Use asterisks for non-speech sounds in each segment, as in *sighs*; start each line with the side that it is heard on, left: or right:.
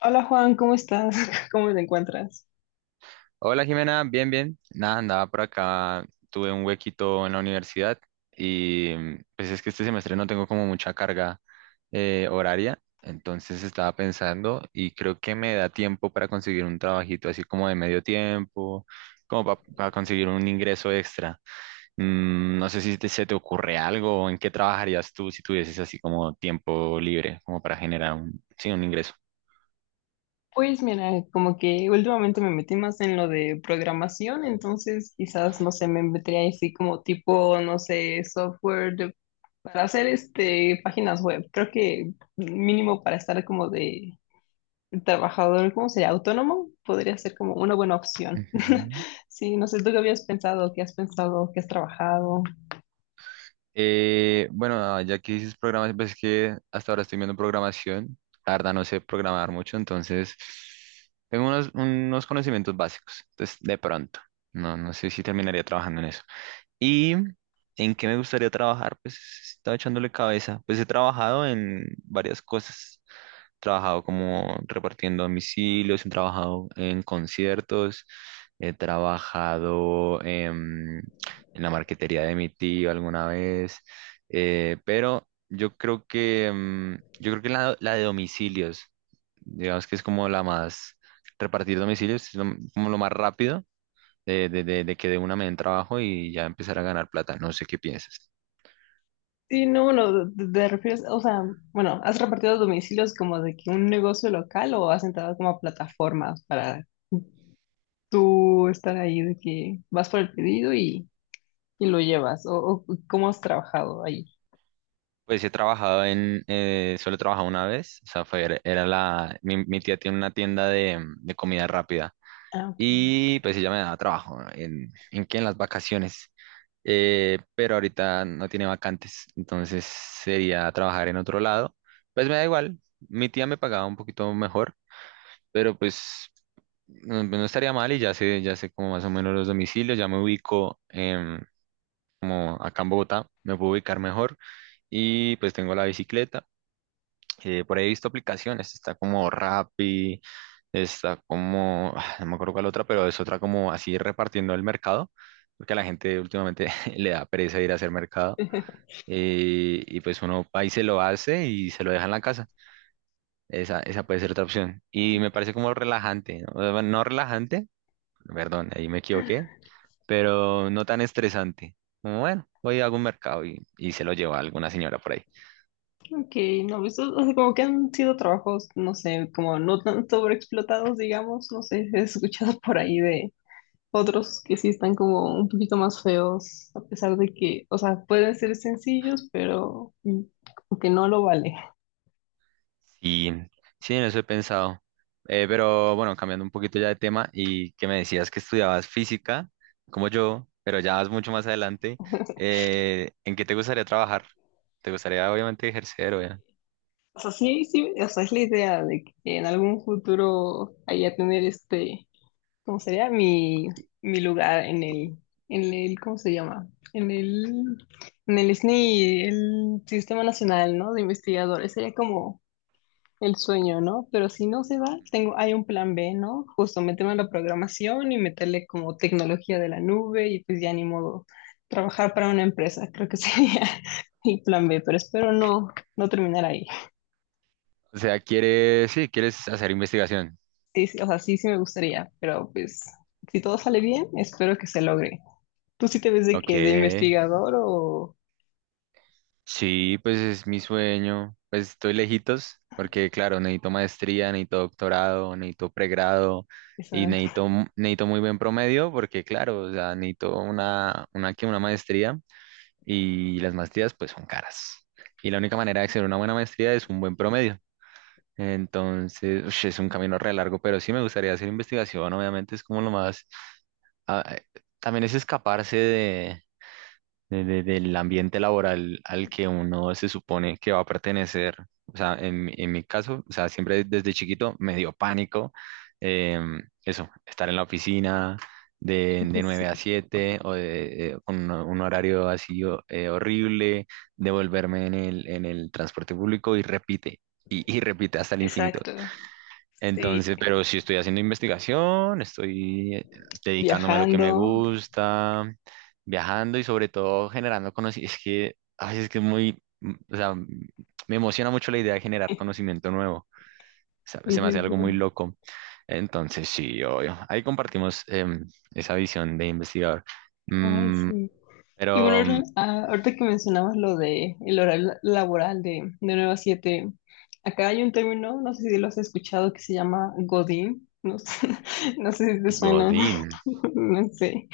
left: Hola Juan, ¿cómo estás? *laughs* ¿Cómo te encuentras?
right: Hola Jimena, bien, bien. Nada, andaba por acá, tuve un huequito en la universidad y pues es que este semestre no tengo como mucha carga horaria. Entonces estaba pensando y creo que me da tiempo para conseguir un trabajito así como de medio tiempo, como para conseguir un ingreso extra. No sé si te- se te ocurre algo, o en qué trabajarías tú si tuvieses así como tiempo libre, como para generar un, sí, un ingreso.
left: Pues mira, como que últimamente me metí más en lo de programación, entonces quizás, no sé, me metería así como tipo, no sé, para hacer este páginas web. Creo que mínimo para estar como de trabajador, ¿cómo sería? Autónomo, podría ser como una buena opción. *laughs*
right: Ujú.
left: Sí, no sé, ¿tú qué habías pensado? ¿Qué has pensado? ¿Qué has trabajado?
right: Bueno, ya que dices programas, pues es que hasta ahora estoy viendo programación. La verdad no sé programar mucho, entonces tengo unos conocimientos básicos. Entonces, de pronto, no sé si terminaría trabajando en eso. ¿Y en qué me gustaría trabajar? Pues estaba echándole cabeza. Pues he trabajado en varias cosas. He trabajado como repartiendo domicilios, he trabajado en conciertos, he trabajado en la marquetería de mi tío alguna vez. Pero yo creo que yo creo que la de domicilios, digamos que es como la más repartir domicilios, es lo- como lo más rápido de que de una me den trabajo y ya empezar a ganar plata. No sé qué piensas.
left: Sí, no, bueno, te refieres, o sea, bueno, ¿has repartido domicilios como de que un negocio local o has entrado como a plataformas para tú estar ahí de que vas por el pedido y lo llevas? O cómo has trabajado ahí?
right: Pues he trabajado en, solo he trabajado una vez, o sea, fue, era mi tía tiene una tienda de comida rápida,
left: Ah, ok.
right: y pues ella me daba trabajo, en qué? En las vacaciones. Pero ahorita no tiene vacantes, entonces sería trabajar en otro lado. Pues me da igual, mi tía me pagaba un poquito mejor, pero pues no estaría mal. Y ya sé como más o menos los domicilios, ya me ubico, como acá en Bogotá, me puedo ubicar mejor, y pues tengo la bicicleta. Por ahí he visto aplicaciones, está como Rappi, está como, *sighs* ah, no me acuerdo cuál otra, pero es otra como así repartiendo el mercado, porque a la gente últimamente *laughs* le da pereza ir a hacer mercado,
left: *laughs*
right: y pues uno va y se lo hace y se lo deja en la casa. Esa puede ser otra opción. Y me parece como relajante, ¿no? O sea, bueno, no relajante, perdón, ahí me equivoqué, pero no tan estresante. Como, bueno, voy a algún mercado y se lo lleva alguna señora por ahí.
left: Ok, no, pues, o sea, como que han sido trabajos, no sé, como no tan sobreexplotados, digamos, no sé, he escuchado por ahí de otros que sí están como un poquito más feos, a pesar de que, o sea, pueden ser sencillos, pero mm, como que no lo vale.
right: Sí, sí, en eso he pensado. Pero bueno, cambiando un poquito ya de tema, y que me decías que estudiabas física, como yo, pero ya vas mucho más adelante,
left: *laughs*
right: ¿en qué te gustaría trabajar? ¿Te gustaría obviamente ejercer o ya?
left: O sea, sí, sí, o sea, es la idea de que en algún futuro haya tener este, ¿cómo sería? Mi lugar en el, ¿cómo se llama? En el SNI, el Sistema Nacional, ¿no? De Investigadores. Sería como el sueño, ¿no? Pero si no se va, tengo, hay un plan B, ¿no? Justo meterme en la programación y meterle como tecnología de la nube y pues ya ni modo trabajar para una empresa, creo que sería *laughs* mi plan B, pero espero no terminar ahí.
right: O sea, quieres, sí, quieres hacer investigación.
left: Sí, sí, o sea, sí, sí me gustaría, pero pues si todo sale bien, espero que se logre. ¿Tú sí te ves de
right: Ok,
left: qué? ¿De investigador o...?
right: sí, pues es mi sueño. Pues estoy lejitos porque, claro, necesito maestría, necesito doctorado, necesito pregrado y
left: Exacto,
right: necesito, mu- necesito muy buen promedio porque, claro, o sea, necesito una maestría, y las maestrías pues son caras. Y la única manera de hacer una buena maestría es un buen promedio. Entonces, ush, es un camino re largo, pero sí me gustaría hacer investigación, obviamente es como lo más... ah, también es escaparse del ambiente laboral al que uno se supone que va a pertenecer. O sea, en mi caso, o sea, siempre desde chiquito me dio pánico eso, estar en la oficina
left: *laughs*
right: de nueve a
left: sí,
right: siete o de, con un horario así o- horrible, devolverme en en el transporte público y repite, y repite hasta el infinito.
left: exacto, sí,
right: Entonces, pero sí estoy haciendo investigación, estoy dedicándome a lo que me
left: viajando.
right: gusta, viajando y sobre todo generando conocimiento. Es que, ay, es que es muy, o sea, me emociona mucho la idea de generar
left: *laughs*
right: conocimiento nuevo. O sea,
left: Sí,
right: se me hace
left: sí,
right: algo muy
left: sí.
right: loco. Entonces, sí, obvio. Ahí compartimos esa visión de investigador.
left: Ay,
right: Mm,
left: sí. Y bueno,
right: pero, mm,
left: ahorita que mencionabas lo de el horario laboral de 9 a 7, acá hay un término, no sé si lo has escuchado, que se llama Godín. No sé, *laughs* no sé si te suena,
right: Godín,
left: *laughs* no sé.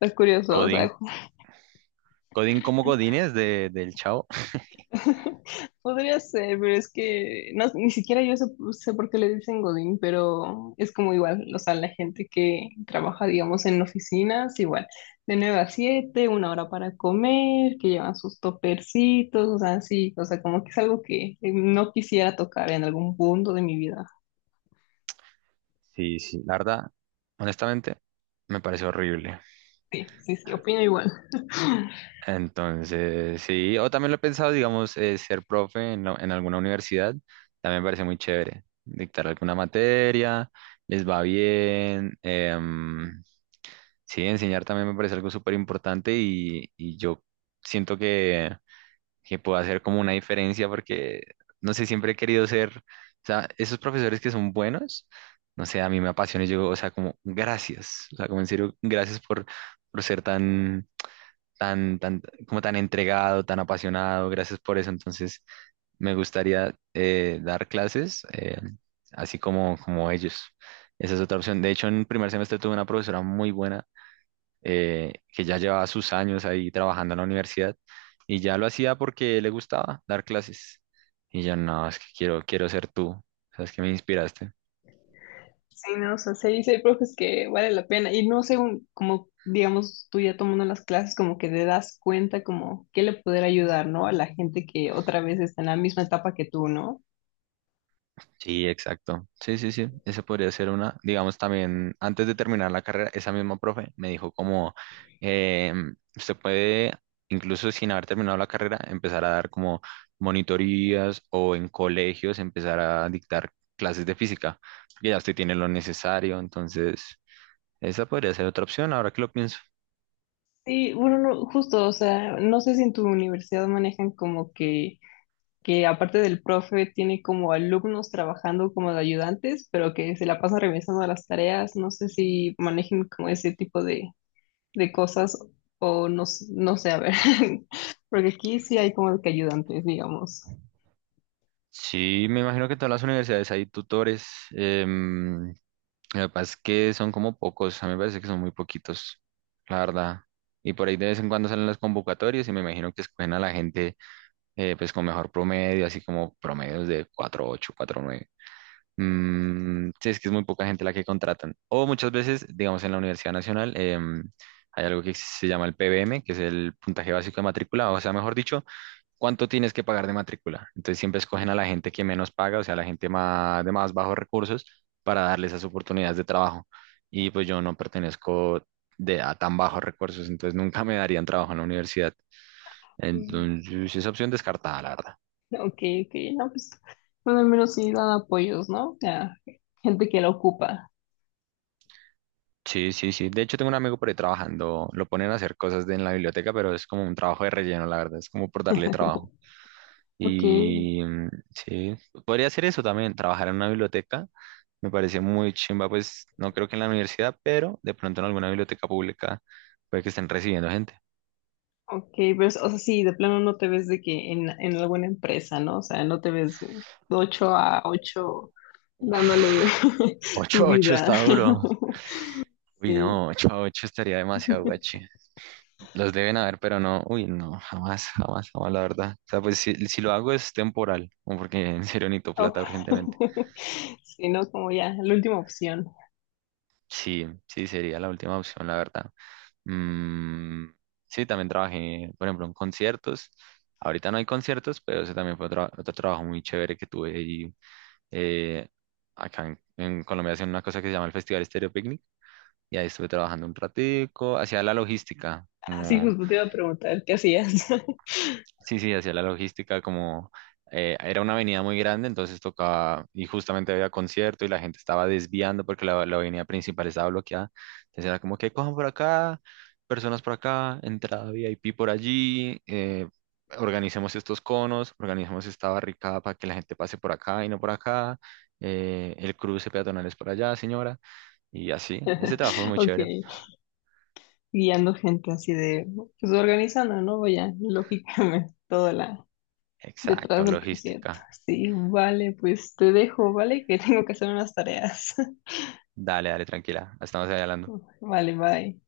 left: Está curioso, o
right: Godín,
left: sea,
right: Godín como Godínez de, del Chavo.
left: *laughs* podría ser, pero es que no, ni siquiera yo sé, sé por qué le dicen Godín, pero es como igual, o sea, la gente que trabaja, digamos, en oficinas, igual, de 9 a 7, una hora para comer, que llevan sus topercitos, o sea, sí, o sea, como que es algo que no quisiera tocar en algún punto de mi vida.
right: Sí, sí, la verdad, honestamente, me parece horrible.
left: Sí, sí, sí, opino igual.
right: Entonces, sí, o también lo he pensado, digamos, ser profe en alguna universidad, también me parece muy chévere. Dictar alguna materia, les va bien. Sí, enseñar también me parece algo súper importante, y yo siento que pueda hacer como una diferencia porque, no sé, siempre he querido ser, o sea, esos profesores que son buenos, no sé, a mí me apasiona, y yo, o sea, como gracias, o sea, como en serio, gracias por ser tan, tan, tan, como tan entregado, tan apasionado, gracias por eso, entonces me gustaría dar clases, así como, como ellos. Esa es otra opción. De hecho, en primer semestre tuve una profesora muy buena, que ya llevaba sus años ahí trabajando en la universidad y ya lo hacía porque le gustaba dar clases. Y yo, no, es que quiero, quiero ser tú, sabes que me inspiraste.
left: Sí, no, o sea, sí, sí hay profes que vale la pena. Y no sé, como digamos, tú ya tomando las clases, como que te das cuenta como que le poder ayudar, ¿no? A la gente que otra vez está en la misma etapa que tú, ¿no?
right: Sí, exacto. Sí, sí, sí, esa podría ser una. Digamos también, antes de terminar la carrera, esa misma profe me dijo como, eh, usted puede, incluso sin haber terminado la carrera, empezar a dar como monitorías, o en colegios empezar a dictar clases de física, porque ya usted tiene lo necesario, entonces esa podría ser otra opción, ahora que lo pienso.
left: Sí, bueno, no, justo, o sea, no sé si en tu universidad manejan como que aparte del profe tiene como alumnos trabajando como de ayudantes, pero que se la pasan revisando las tareas, no sé si manejen como ese tipo de cosas o no, no sé, a ver, *laughs* porque aquí sí hay como que ayudantes, digamos.
right: Sí, me imagino que en todas las universidades hay tutores. em, lo que pasa es que son como pocos, a mí me parece que son muy poquitos, la verdad. Y por ahí de vez en cuando salen las convocatorias y me imagino que escogen a la gente, pues con mejor promedio, así como promedios de 4.8, 4.9. Mm, sí, es que es muy poca gente la que contratan. O muchas veces, digamos, en la Universidad Nacional hay algo que se llama el PBM, que es el puntaje básico de matrícula, o sea, mejor dicho, cuánto tienes que pagar de matrícula. Entonces siempre escogen a la gente que menos paga, o sea, a la gente más, de más bajos recursos, para darles esas oportunidades de trabajo. Y pues yo no pertenezco a tan bajos recursos, entonces nunca me darían trabajo en la universidad.
left: Mm.
right: Entonces esa opción descartada, la verdad.
left: Ok, ok, no, pues, bueno, al menos sí dan apoyos, ¿no? Ya, gente que la ocupa.
right: Sí, sí, sí. De hecho, tengo un amigo por ahí trabajando, lo ponen a hacer cosas de- en la biblioteca, pero es como un trabajo de relleno, la verdad, es como por darle trabajo.
left: Ok,
right: Y mm, sí, podría hacer eso también, trabajar en una biblioteca. Me parece muy chimba, pues no creo que en la universidad, pero de pronto en alguna biblioteca pública puede que estén recibiendo gente.
left: ok, pero, o sea, sí, de plano no te ves de que en alguna empresa, ¿no? O sea, no te ves de 8 a 8 dándole
right: Uf,
left: *laughs* tu
right: ocho 8
left: vida.
right: está duro.
left: *laughs*
right: Uy,
left: Sí.
right: no, 8-8 estaría demasiado guachi. Los deben haber, pero no, uy, no, jamás, jamás, jamás, la verdad. O sea, pues si, si lo hago es temporal, como porque *laughs* en serio necesito
left: Oh.
right: plata urgentemente.
left: *laughs* Sí, ¿no? Como ya, la última opción.
right: Sí, sí, sería la última opción, la verdad. Mm, sí, también trabajé, por ejemplo, en conciertos. Ahorita no hay conciertos, pero ese también fue otra- otro, trabajo muy chévere que tuve y eh, acá en Colombia hacen una cosa que se llama el Festival Estéreo Picnic, y ahí estuve trabajando un ratico, hacía la logística,
left: Así
right: como
left: justo te iba a preguntar, ¿qué hacías? *laughs*
right: sí, sí, hacía la logística como era una avenida muy grande, entonces tocaba, y justamente había concierto y la gente estaba desviando porque la avenida principal estaba bloqueada. Entonces era como que cojan por acá, personas por acá, entrada VIP por allí, organicemos estos conos, organicemos esta barricada para que la gente pase por acá y no por acá, el cruce peatonal es por allá, señora, y así. Ese trabajo fue muy
left: Ok,
right: chévere.
left: guiando gente así de, pues organizando, ¿no? Vaya, lógicamente, toda la detrás
right: Exacto,
left: del concierto.
right: logística.
left: Sí, vale, pues te dejo, ¿vale? Que *laughs* tengo que hacer unas tareas.
right: Dale, dale, tranquila, estamos ahí hablando.
left: *laughs* Vale, bye.